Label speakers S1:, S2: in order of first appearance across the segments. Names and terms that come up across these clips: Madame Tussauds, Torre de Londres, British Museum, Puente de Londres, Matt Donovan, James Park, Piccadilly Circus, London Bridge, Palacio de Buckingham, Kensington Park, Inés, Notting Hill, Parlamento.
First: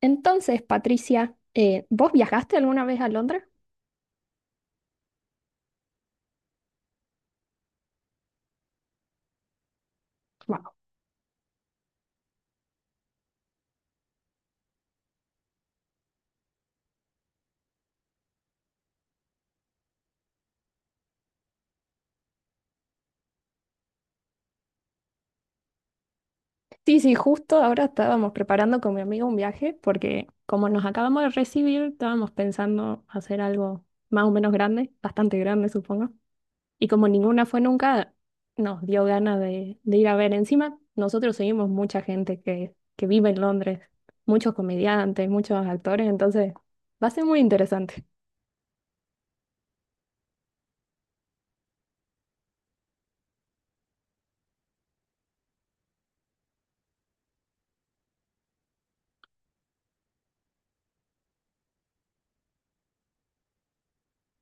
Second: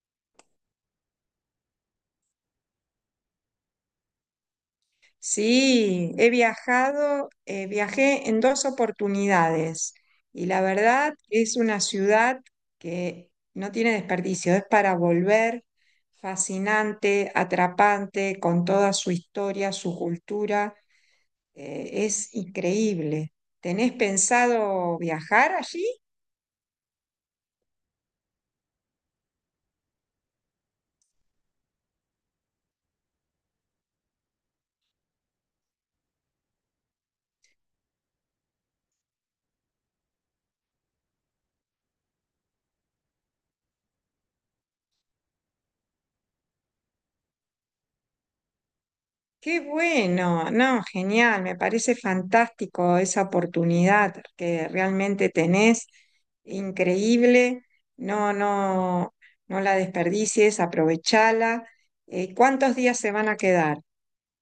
S1: Entonces, Patricia, ¿vos viajaste alguna vez a Londres?
S2: Sí, he viajado, viajé en dos oportunidades y la
S1: Wow.
S2: verdad es una ciudad que no tiene desperdicio, es para volver, fascinante, atrapante, con toda su historia, su cultura, es increíble. ¿Tenés pensado viajar allí?
S1: Sí, sí, justo ahora estábamos preparando con mi amigo un viaje porque como nos acabamos de recibir, estábamos pensando hacer algo más o menos grande, bastante grande, supongo. Y como ninguna fue nunca, nos dio ganas de ir a ver. Encima, nosotros seguimos mucha gente que vive en Londres, muchos comediantes, muchos actores, entonces va a ser muy interesante.
S2: Qué bueno, no, genial, me parece fantástico esa oportunidad que realmente tenés, increíble, no, no, no la desperdicies, aprovechala. ¿Cuántos días se van a quedar?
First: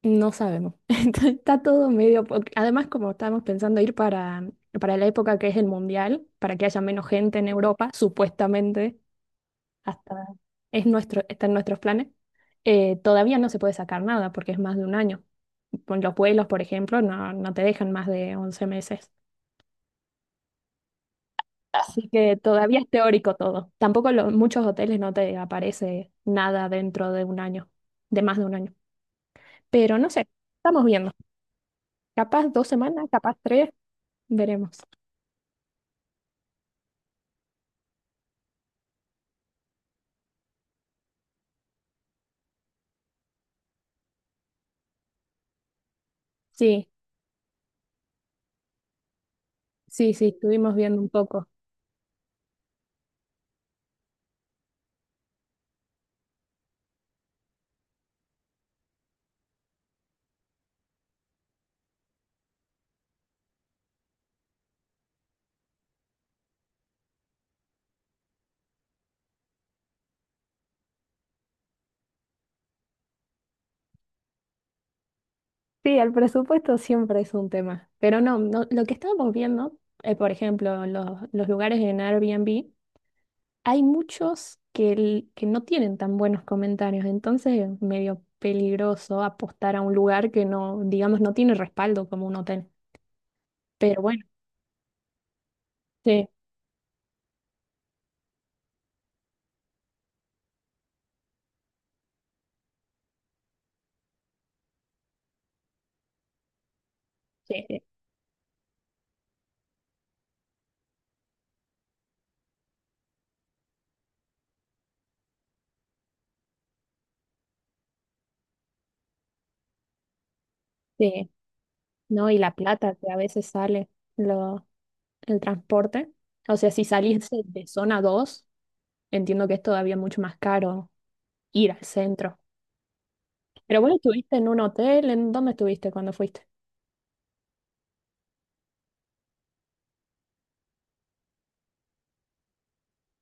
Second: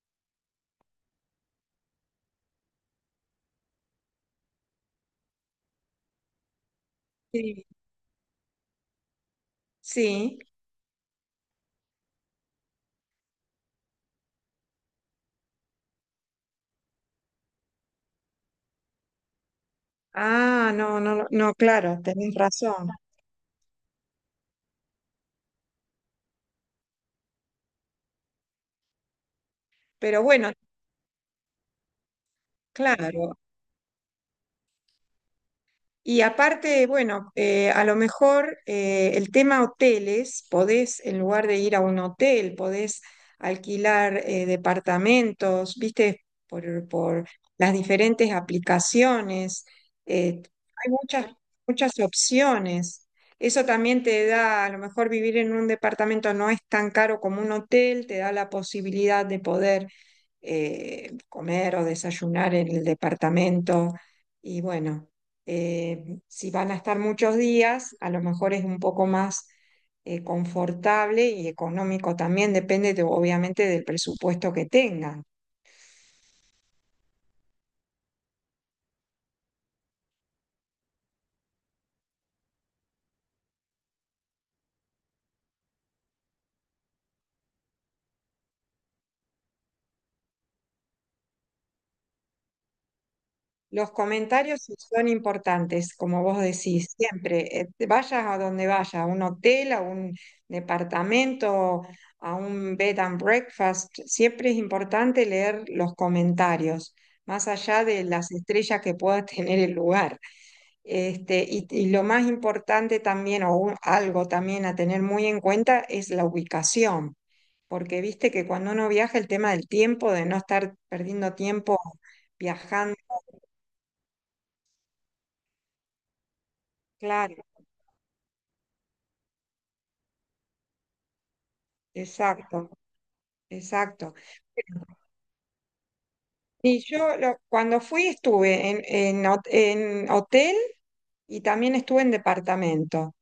S1: No sabemos. Entonces, está todo medio porque además, como estábamos pensando ir para la época que es el mundial, para que haya menos gente en
S2: Sí.
S1: Europa, supuestamente, hasta
S2: Sí,
S1: es nuestro, está en nuestros planes, todavía no se puede sacar nada porque es más de un año. Con los vuelos, por ejemplo, no, no te dejan más de 11 meses.
S2: ah, no, no, no, claro,
S1: Así
S2: tenés
S1: que todavía es
S2: razón,
S1: teórico todo. Tampoco muchos hoteles no te aparece nada dentro de un año, de más de un año. Pero no
S2: pero
S1: sé,
S2: bueno,
S1: estamos viendo. Capaz dos semanas, capaz
S2: claro.
S1: tres, veremos.
S2: Y aparte, bueno, a lo mejor el tema hoteles, podés, en lugar de ir a un hotel, podés alquilar departamentos, viste,
S1: Sí,
S2: por las diferentes aplicaciones.
S1: sí, sí,
S2: eh,
S1: estuvimos
S2: Hay
S1: viendo un
S2: muchas,
S1: poco.
S2: muchas opciones. Eso también te da, a lo mejor vivir en un departamento no es tan caro como un hotel, te da la posibilidad de poder comer o desayunar en el departamento. Y bueno, si van a estar muchos días, a lo mejor es un poco más confortable y económico también, obviamente del presupuesto que tengan.
S1: Sí, el presupuesto siempre es un tema, pero no, no, lo que estábamos viendo, por ejemplo, en los lugares en Airbnb, hay muchos que, que no tienen tan buenos comentarios, entonces es medio peligroso apostar a un lugar que no, digamos, no tiene respaldo como un hotel.
S2: Los
S1: Pero bueno,
S2: comentarios sí son importantes, como
S1: sí,
S2: vos decís, siempre, vayas a donde vayas, a un hotel, a un departamento, a un bed and breakfast, siempre es importante leer los comentarios, más
S1: sí, sí,
S2: allá de las estrellas que pueda tener el lugar. Este, y lo más importante también, algo también a tener muy en cuenta, es la ubicación, porque viste que cuando uno viaja el tema del tiempo, de no estar
S1: sí,
S2: perdiendo tiempo
S1: ¿no? Y la plata
S2: viajando,
S1: que a veces sale lo, el transporte. O sea, si salís
S2: claro.
S1: de zona 2, entiendo que es todavía mucho más caro ir al centro.
S2: Exacto,
S1: Pero vos
S2: exacto.
S1: estuviste en un
S2: Bueno,
S1: hotel, ¿en dónde estuviste cuando fuiste?
S2: Cuando fui estuve en hotel y también estuve en departamento.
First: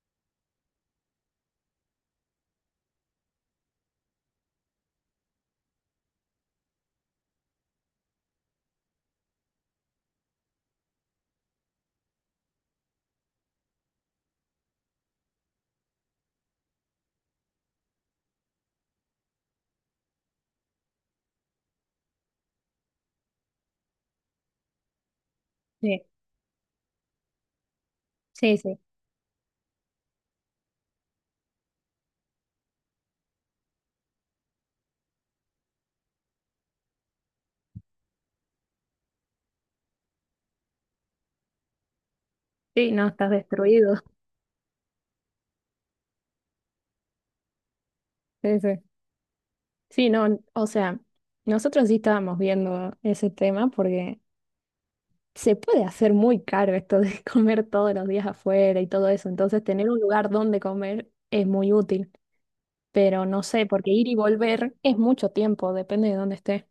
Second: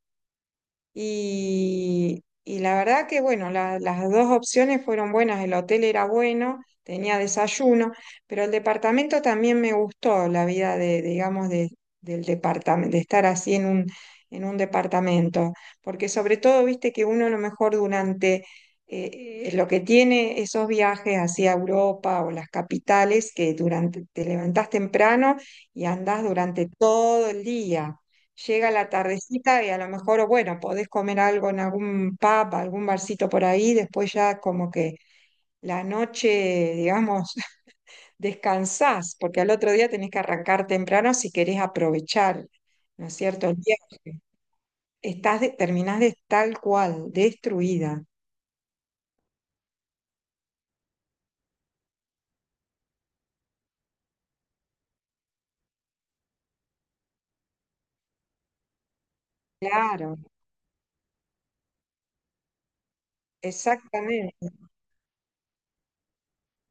S2: Y la verdad que, bueno, las dos opciones fueron buenas. El hotel era bueno, tenía desayuno, pero el departamento también me gustó, la vida de, digamos, de, del departamento, de estar así en un departamento. Porque sobre todo, viste que uno a lo mejor durante lo que tiene esos viajes hacia Europa o las capitales, que durante, te levantás temprano y
S1: Sí,
S2: andás durante todo el día,
S1: sí,
S2: llega
S1: sí.
S2: la tardecita y a lo mejor, bueno, podés comer algo en algún pub, algún barcito por ahí, después ya como que la noche, digamos, descansás, porque al otro día tenés que arrancar temprano si querés aprovechar,
S1: Sí,
S2: ¿no
S1: no,
S2: es
S1: estás
S2: cierto?, el
S1: destruido.
S2: viaje. Terminás de tal cual, destruida.
S1: Sí, sí. Sí, no, o sea, nosotros sí estábamos viendo ese tema porque se puede hacer muy caro esto de comer todos los días afuera y todo eso, entonces tener un
S2: Claro,
S1: lugar donde comer es muy útil, pero no sé, porque ir y
S2: exactamente.
S1: volver es mucho tiempo, depende de dónde esté.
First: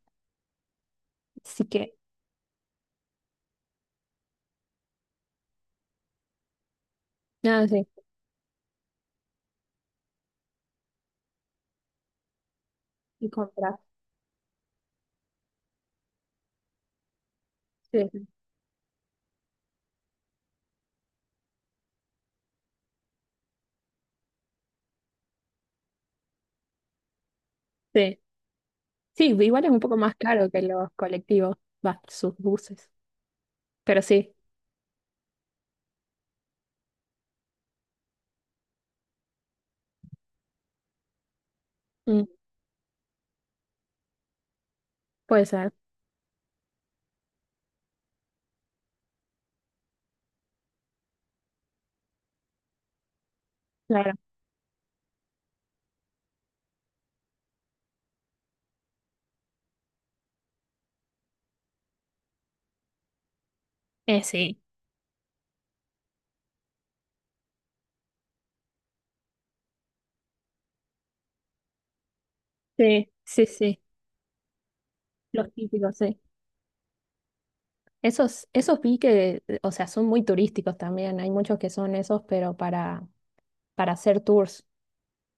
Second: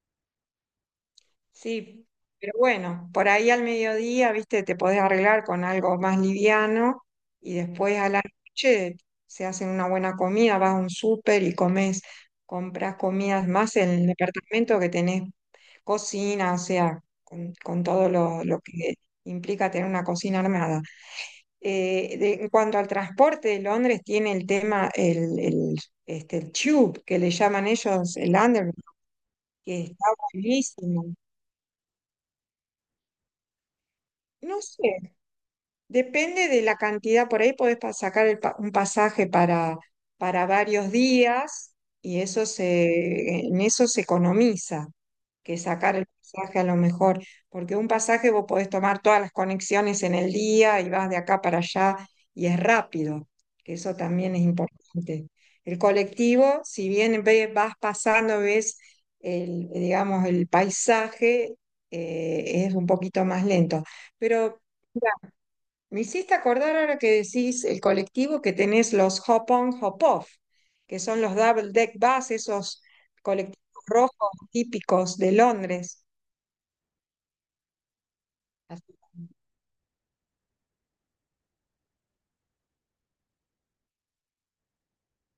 S1: Así que,
S2: Sí, pero bueno, por ahí al mediodía, viste, te podés arreglar con algo más liviano y
S1: nada, sí,
S2: después a la noche se hacen una buena comida, vas a un súper y comes, compras
S1: y
S2: comidas más
S1: comprar.
S2: en el departamento que tenés cocina, o sea, con
S1: Sí,
S2: todo
S1: sí.
S2: lo que implica tener una cocina armada. En cuanto al transporte, Londres tiene el tema, el, este, el tube, que le llaman ellos
S1: Sí.
S2: el underground,
S1: Sí, igual es un
S2: que
S1: poco
S2: está
S1: más caro que los
S2: buenísimo.
S1: colectivos, va, sus buses. Pero sí,
S2: No sé, depende de la cantidad, por ahí podés sacar un pasaje para varios días y
S1: mm,
S2: en eso se economiza,
S1: puede
S2: que
S1: ser,
S2: sacar el pasaje a lo mejor, porque un pasaje vos podés tomar todas las conexiones en el día y vas de acá para allá y es rápido, que eso
S1: claro.
S2: también es importante. El colectivo, si bien vas pasando, ves el, digamos, el paisaje, es un poquito más lento, pero...
S1: Sí,
S2: Me hiciste acordar ahora que decís el colectivo que tenés los Hop-on, Hop-off, que son los double deck bus, esos
S1: sí, sí,
S2: colectivos
S1: sí,
S2: rojos típicos de
S1: los típicos,
S2: Londres.
S1: sí. Esos, esos
S2: Así.
S1: vi que, o sea, son muy turísticos también. Hay muchos que son esos, pero para hacer tours.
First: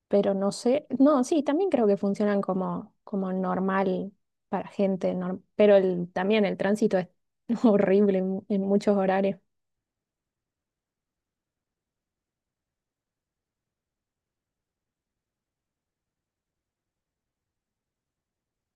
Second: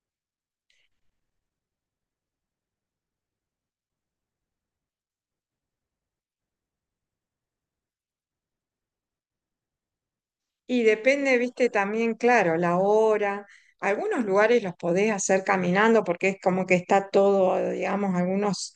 S1: Pero no sé, no, sí, también creo que funcionan como, como normal para gente, pero el, también el tránsito es horrible en muchos horarios.
S2: Y depende, viste, también, claro, la hora. Algunos lugares los podés hacer caminando porque es como que está todo, digamos, algunos,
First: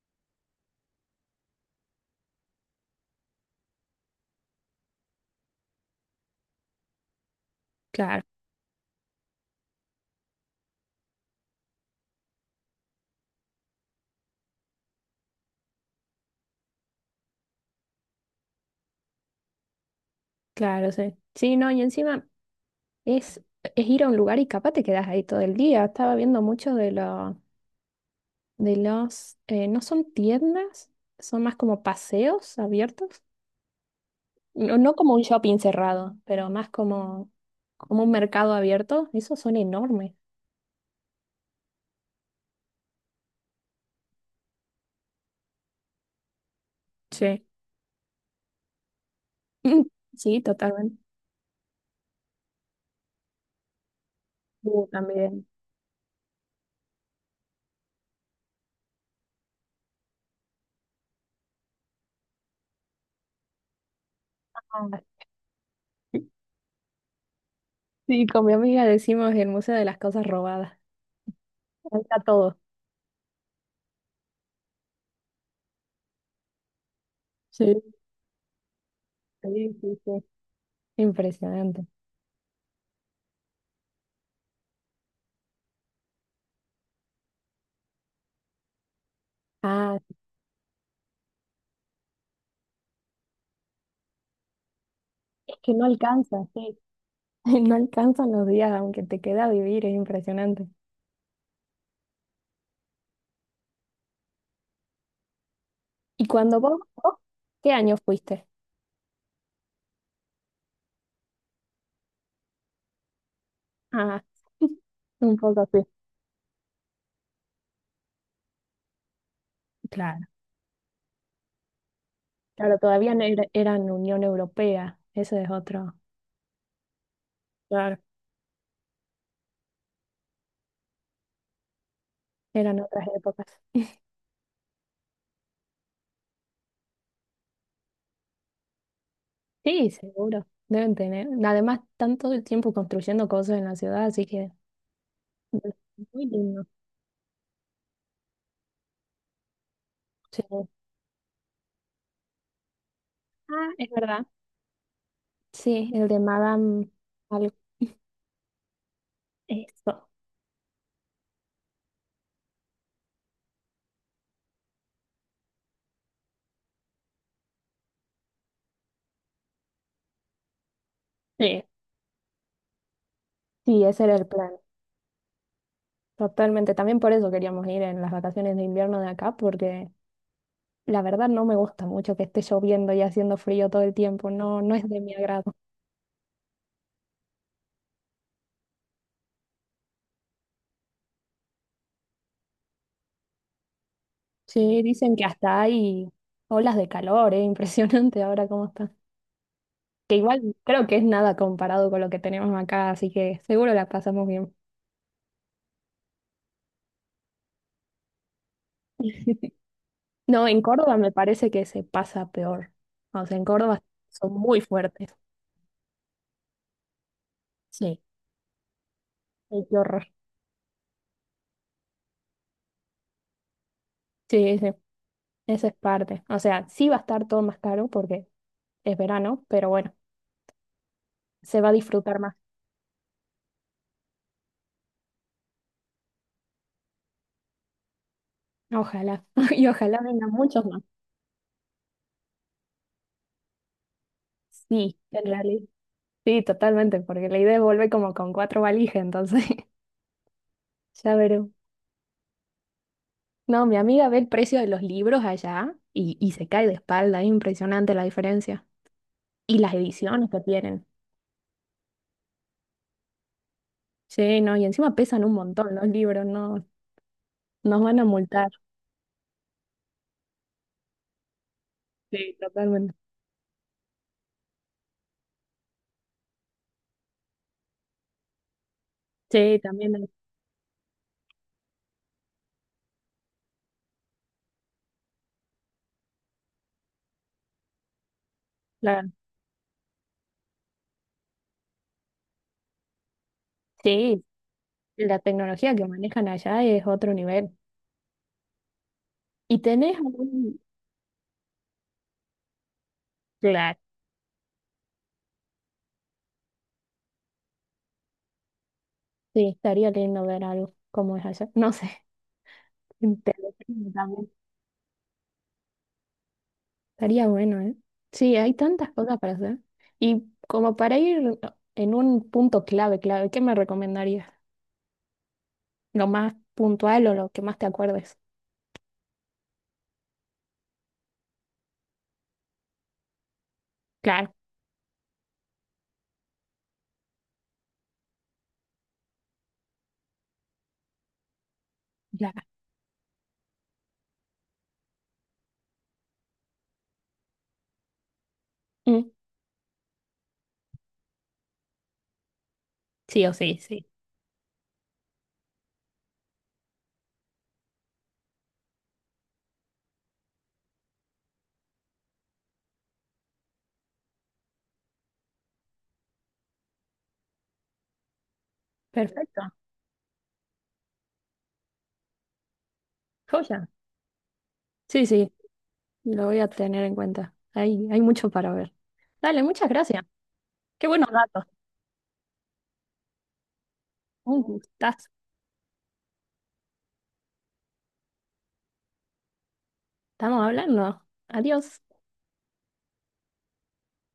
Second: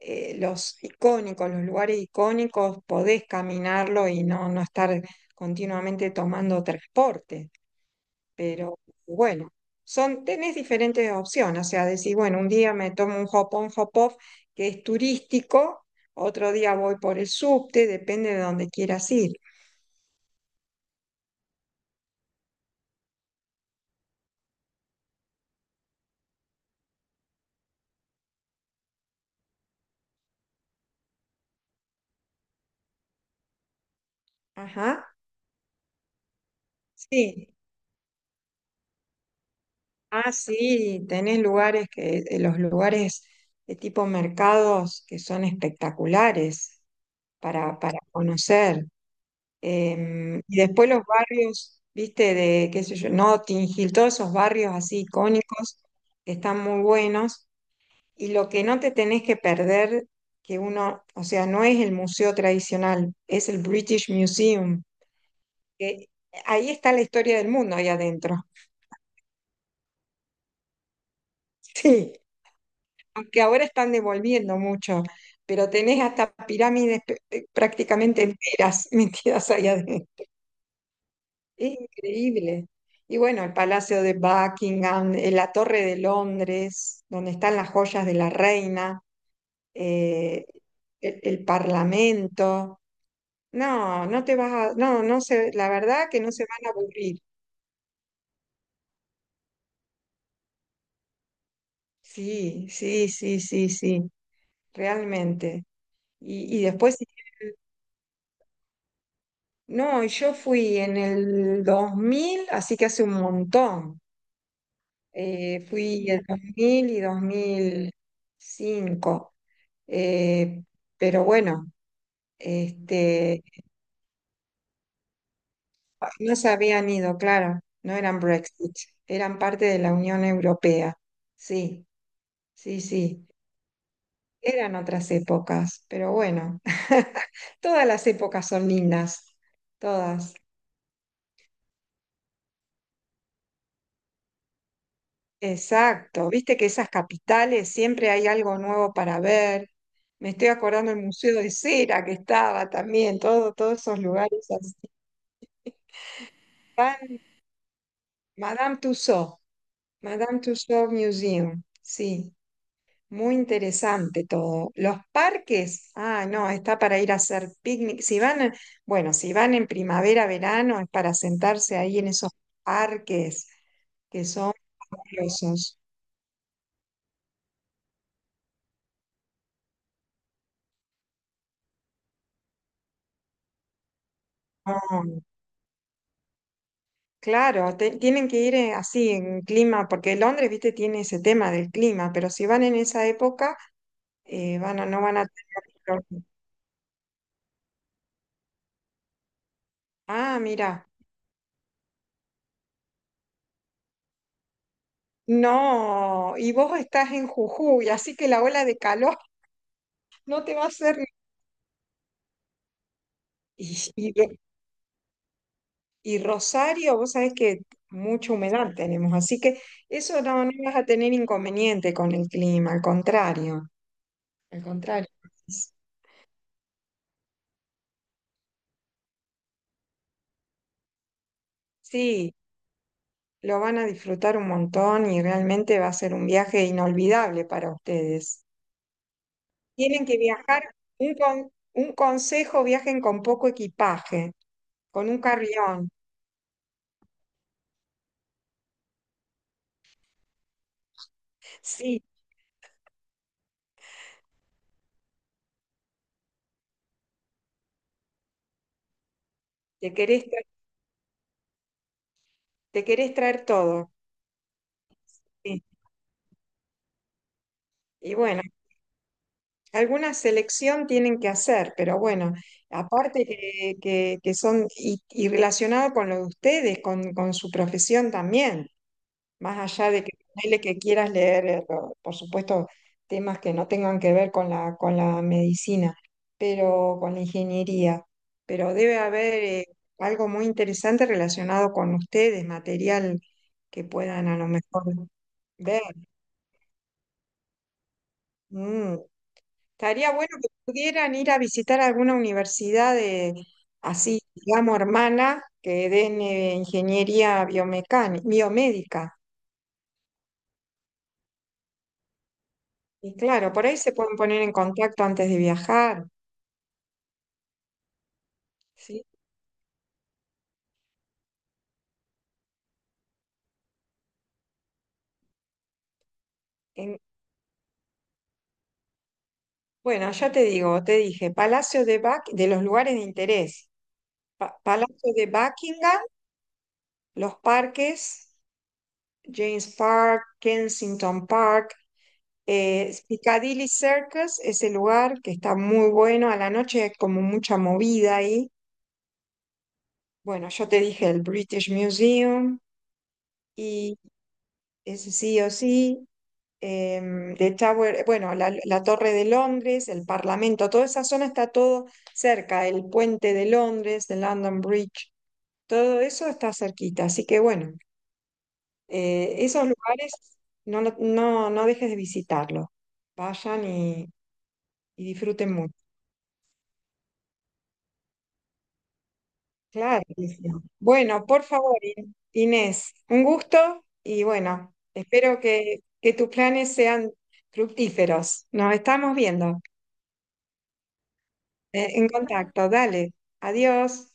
S2: los icónicos, los lugares icónicos, podés caminarlo y no, no estar continuamente tomando transporte.
S1: Claro,
S2: Pero bueno, son, tenés diferentes opciones, o sea, decir, bueno, un día me tomo un hop-on, hop-off que es turístico, otro día voy por el subte, depende de dónde quieras ir.
S1: claro, sí. Sí, no, y encima. Es, es ir a un lugar y capaz te quedas ahí todo el día. Estaba viendo muchos de no son tiendas, son más como paseos abiertos. No, no como
S2: Ajá,
S1: un shopping cerrado, pero más como,
S2: sí.
S1: como un mercado abierto. Esos son enormes.
S2: Ah, sí, tenés lugares que, los lugares de tipo mercados que son espectaculares
S1: Sí.
S2: para conocer.
S1: Sí,
S2: Y después
S1: totalmente.
S2: los barrios, viste, de, qué sé yo, Notting Hill, todos esos
S1: Sí,
S2: barrios así
S1: también.
S2: icónicos que están muy buenos. Y lo que no te tenés que perder, que uno, o sea, no es el museo tradicional, es el British Museum,
S1: Ah,
S2: que
S1: sí,
S2: ahí está la historia del mundo ahí
S1: sí,
S2: adentro.
S1: con mi amiga decimos el Museo de las Cosas Robadas. Ahí
S2: Sí,
S1: está todo.
S2: aunque ahora están devolviendo mucho, pero tenés hasta pirámides
S1: Sí,
S2: prácticamente enteras metidas allá
S1: sí, sí, sí.
S2: adentro.
S1: Impresionante.
S2: Increíble. Y bueno, el Palacio de Buckingham, la Torre de Londres, donde están las joyas de la reina,
S1: Ah,
S2: eh, el Parlamento. No, no se,
S1: es
S2: la
S1: que no
S2: verdad que no se
S1: alcanza,
S2: van a
S1: sí.
S2: aburrir.
S1: No alcanzan los días, aunque te queda vivir, es impresionante.
S2: Sí, sí, sí, sí, sí, realmente.
S1: ¿Y cuando
S2: Y después,
S1: qué año fuiste?
S2: no, y yo fui en el 2000, así que hace un montón.
S1: Ah, un poco así.
S2: Fui el 2000 y 2005.
S1: Claro,
S2: Eh, pero bueno,
S1: claro, todavía no era-
S2: este,
S1: eran Unión Europea, eso es otro.
S2: ah, no se habían ido, claro, no
S1: Claro,
S2: eran Brexit, eran parte de la Unión Europea. Sí,
S1: eran
S2: sí,
S1: otras
S2: sí,
S1: épocas.
S2: eran otras épocas, pero bueno, todas las épocas son lindas,
S1: Sí,
S2: todas.
S1: seguro, deben tener. Además, tanto el tiempo construyendo cosas en la ciudad, así que muy
S2: Exacto, viste
S1: lindo.
S2: que esas capitales siempre hay algo nuevo para ver. Me
S1: Sí.
S2: estoy acordando del Museo de Cera que estaba también, todo,
S1: Ah,
S2: todos
S1: es
S2: esos
S1: verdad.
S2: lugares así.
S1: Sí, el de Madame
S2: Tan-
S1: algo.
S2: Madame Tussauds,
S1: Eso.
S2: Madame Tussauds Museum, sí, muy interesante todo. Los parques, ah, no, está para ir a hacer picnic. Si van, bueno, si van en primavera, verano, es para
S1: Sí,
S2: sentarse ahí en esos parques
S1: sí, ese era
S2: que
S1: el plan.
S2: son fabulosos.
S1: Totalmente, también por eso queríamos ir en las vacaciones de invierno de acá, porque la verdad no me gusta mucho que esté lloviendo y haciendo frío todo el tiempo, no, no es de
S2: Ah,
S1: mi agrado.
S2: claro, tienen que ir así en clima, porque Londres, viste, tiene ese tema del clima, pero si van en esa época,
S1: Sí,
S2: no
S1: dicen
S2: van
S1: que
S2: a
S1: hasta
S2: tener...
S1: hay
S2: problema.
S1: olas de calor, es impresionante ahora cómo está. Que
S2: Ah,
S1: igual creo
S2: mira.
S1: que es nada comparado con lo que tenemos acá, así que seguro la pasamos bien.
S2: No, y vos estás en Jujuy, así que la ola de calor no
S1: No,
S2: te
S1: en
S2: va a hacer...
S1: Córdoba me parece que se pasa peor. O sea, en
S2: Y,
S1: Córdoba
S2: y,
S1: son muy fuertes.
S2: y Rosario, vos sabés que
S1: Sí.
S2: mucha humedad tenemos, así que
S1: Ay, qué horror.
S2: eso no, no vas a tener inconveniente con el clima, al contrario,
S1: Sí,
S2: al
S1: sí,
S2: contrario.
S1: esa es parte. O sea, sí va a estar todo más caro porque es verano, pero bueno, se va a disfrutar más.
S2: Sí, lo van a disfrutar un montón y realmente va a ser un viaje inolvidable para ustedes.
S1: Ojalá, y ojalá
S2: Tienen que
S1: vengan muchos
S2: viajar,
S1: más.
S2: un consejo, viajen con poco equipaje,
S1: Sí,
S2: con un
S1: en realidad.
S2: carrión.
S1: Sí, totalmente, porque la idea es volver como con cuatro valijas, entonces ya veré.
S2: Sí,
S1: No, mi amiga ve el precio de los libros allá y se cae de espalda, es impresionante la diferencia. Y las
S2: te querés,
S1: ediciones que
S2: tra-
S1: tienen.
S2: te querés traer todo.
S1: Sí, no, y encima pesan un
S2: Sí.
S1: montón los libros, no, nos van a
S2: Y bueno,
S1: multar.
S2: alguna selección tienen que hacer, pero bueno,
S1: Sí, totalmente.
S2: aparte que son y relacionado con lo de ustedes, con su profesión también,
S1: Sí,
S2: más allá de
S1: también
S2: que, ponele que quieras leer, por supuesto, temas que no tengan que ver con con la medicina, pero con la ingeniería, pero debe
S1: la,
S2: haber algo muy interesante relacionado con ustedes, material que
S1: sí,
S2: puedan a lo mejor
S1: la tecnología
S2: ver.
S1: que manejan allá es otro nivel.
S2: Mm.
S1: ¿Y tenés
S2: Estaría bueno que
S1: algún,
S2: pudieran ir a visitar alguna universidad de,
S1: claro,
S2: así, digamos, hermana, que den ingeniería biomecánica, biomédica.
S1: sí, estaría lindo ver algo como es allá. No sé,
S2: Y
S1: en
S2: claro, por ahí
S1: televisión
S2: se pueden
S1: también.
S2: poner en contacto antes de viajar,
S1: Estaría bueno, ¿eh? Sí, hay tantas
S2: ¿sí?
S1: cosas para hacer. Y como para ir en un punto clave, clave, ¿qué me recomendarías? ¿Lo más
S2: En-
S1: puntual o lo que más te acuerdes?
S2: bueno, ya te digo, te dije, Palacio de Buck, de los lugares de interés.
S1: Claro,
S2: Palacio de Buckingham, los parques, James Park, Kensington Park,
S1: claro.
S2: Piccadilly Circus es el lugar que está muy bueno. A la noche hay como mucha movida ahí.
S1: Mm,
S2: Bueno, yo te dije el British Museum
S1: sí o sí, sí.
S2: y ese sí o sí. The Tower, bueno, la Torre de Londres, el Parlamento, toda esa zona está todo cerca. El Puente de Londres, el London Bridge, todo eso está cerquita. Así que bueno,
S1: Perfecto.
S2: esos lugares no dejes de visitarlos. Vayan
S1: Joya. Sí,
S2: y
S1: sí,
S2: disfruten mucho.
S1: lo voy a tener en cuenta. Hay mucho para ver. Dale, muchas gracias.
S2: Claro. Que sí.
S1: Qué buenos
S2: Bueno, por
S1: datos.
S2: favor, Inés, un gusto y
S1: Un
S2: bueno,
S1: gustazo.
S2: espero que tus planes sean fructíferos. Nos estamos viendo
S1: Estamos hablando. Adiós.
S2: en contacto. Dale, adiós.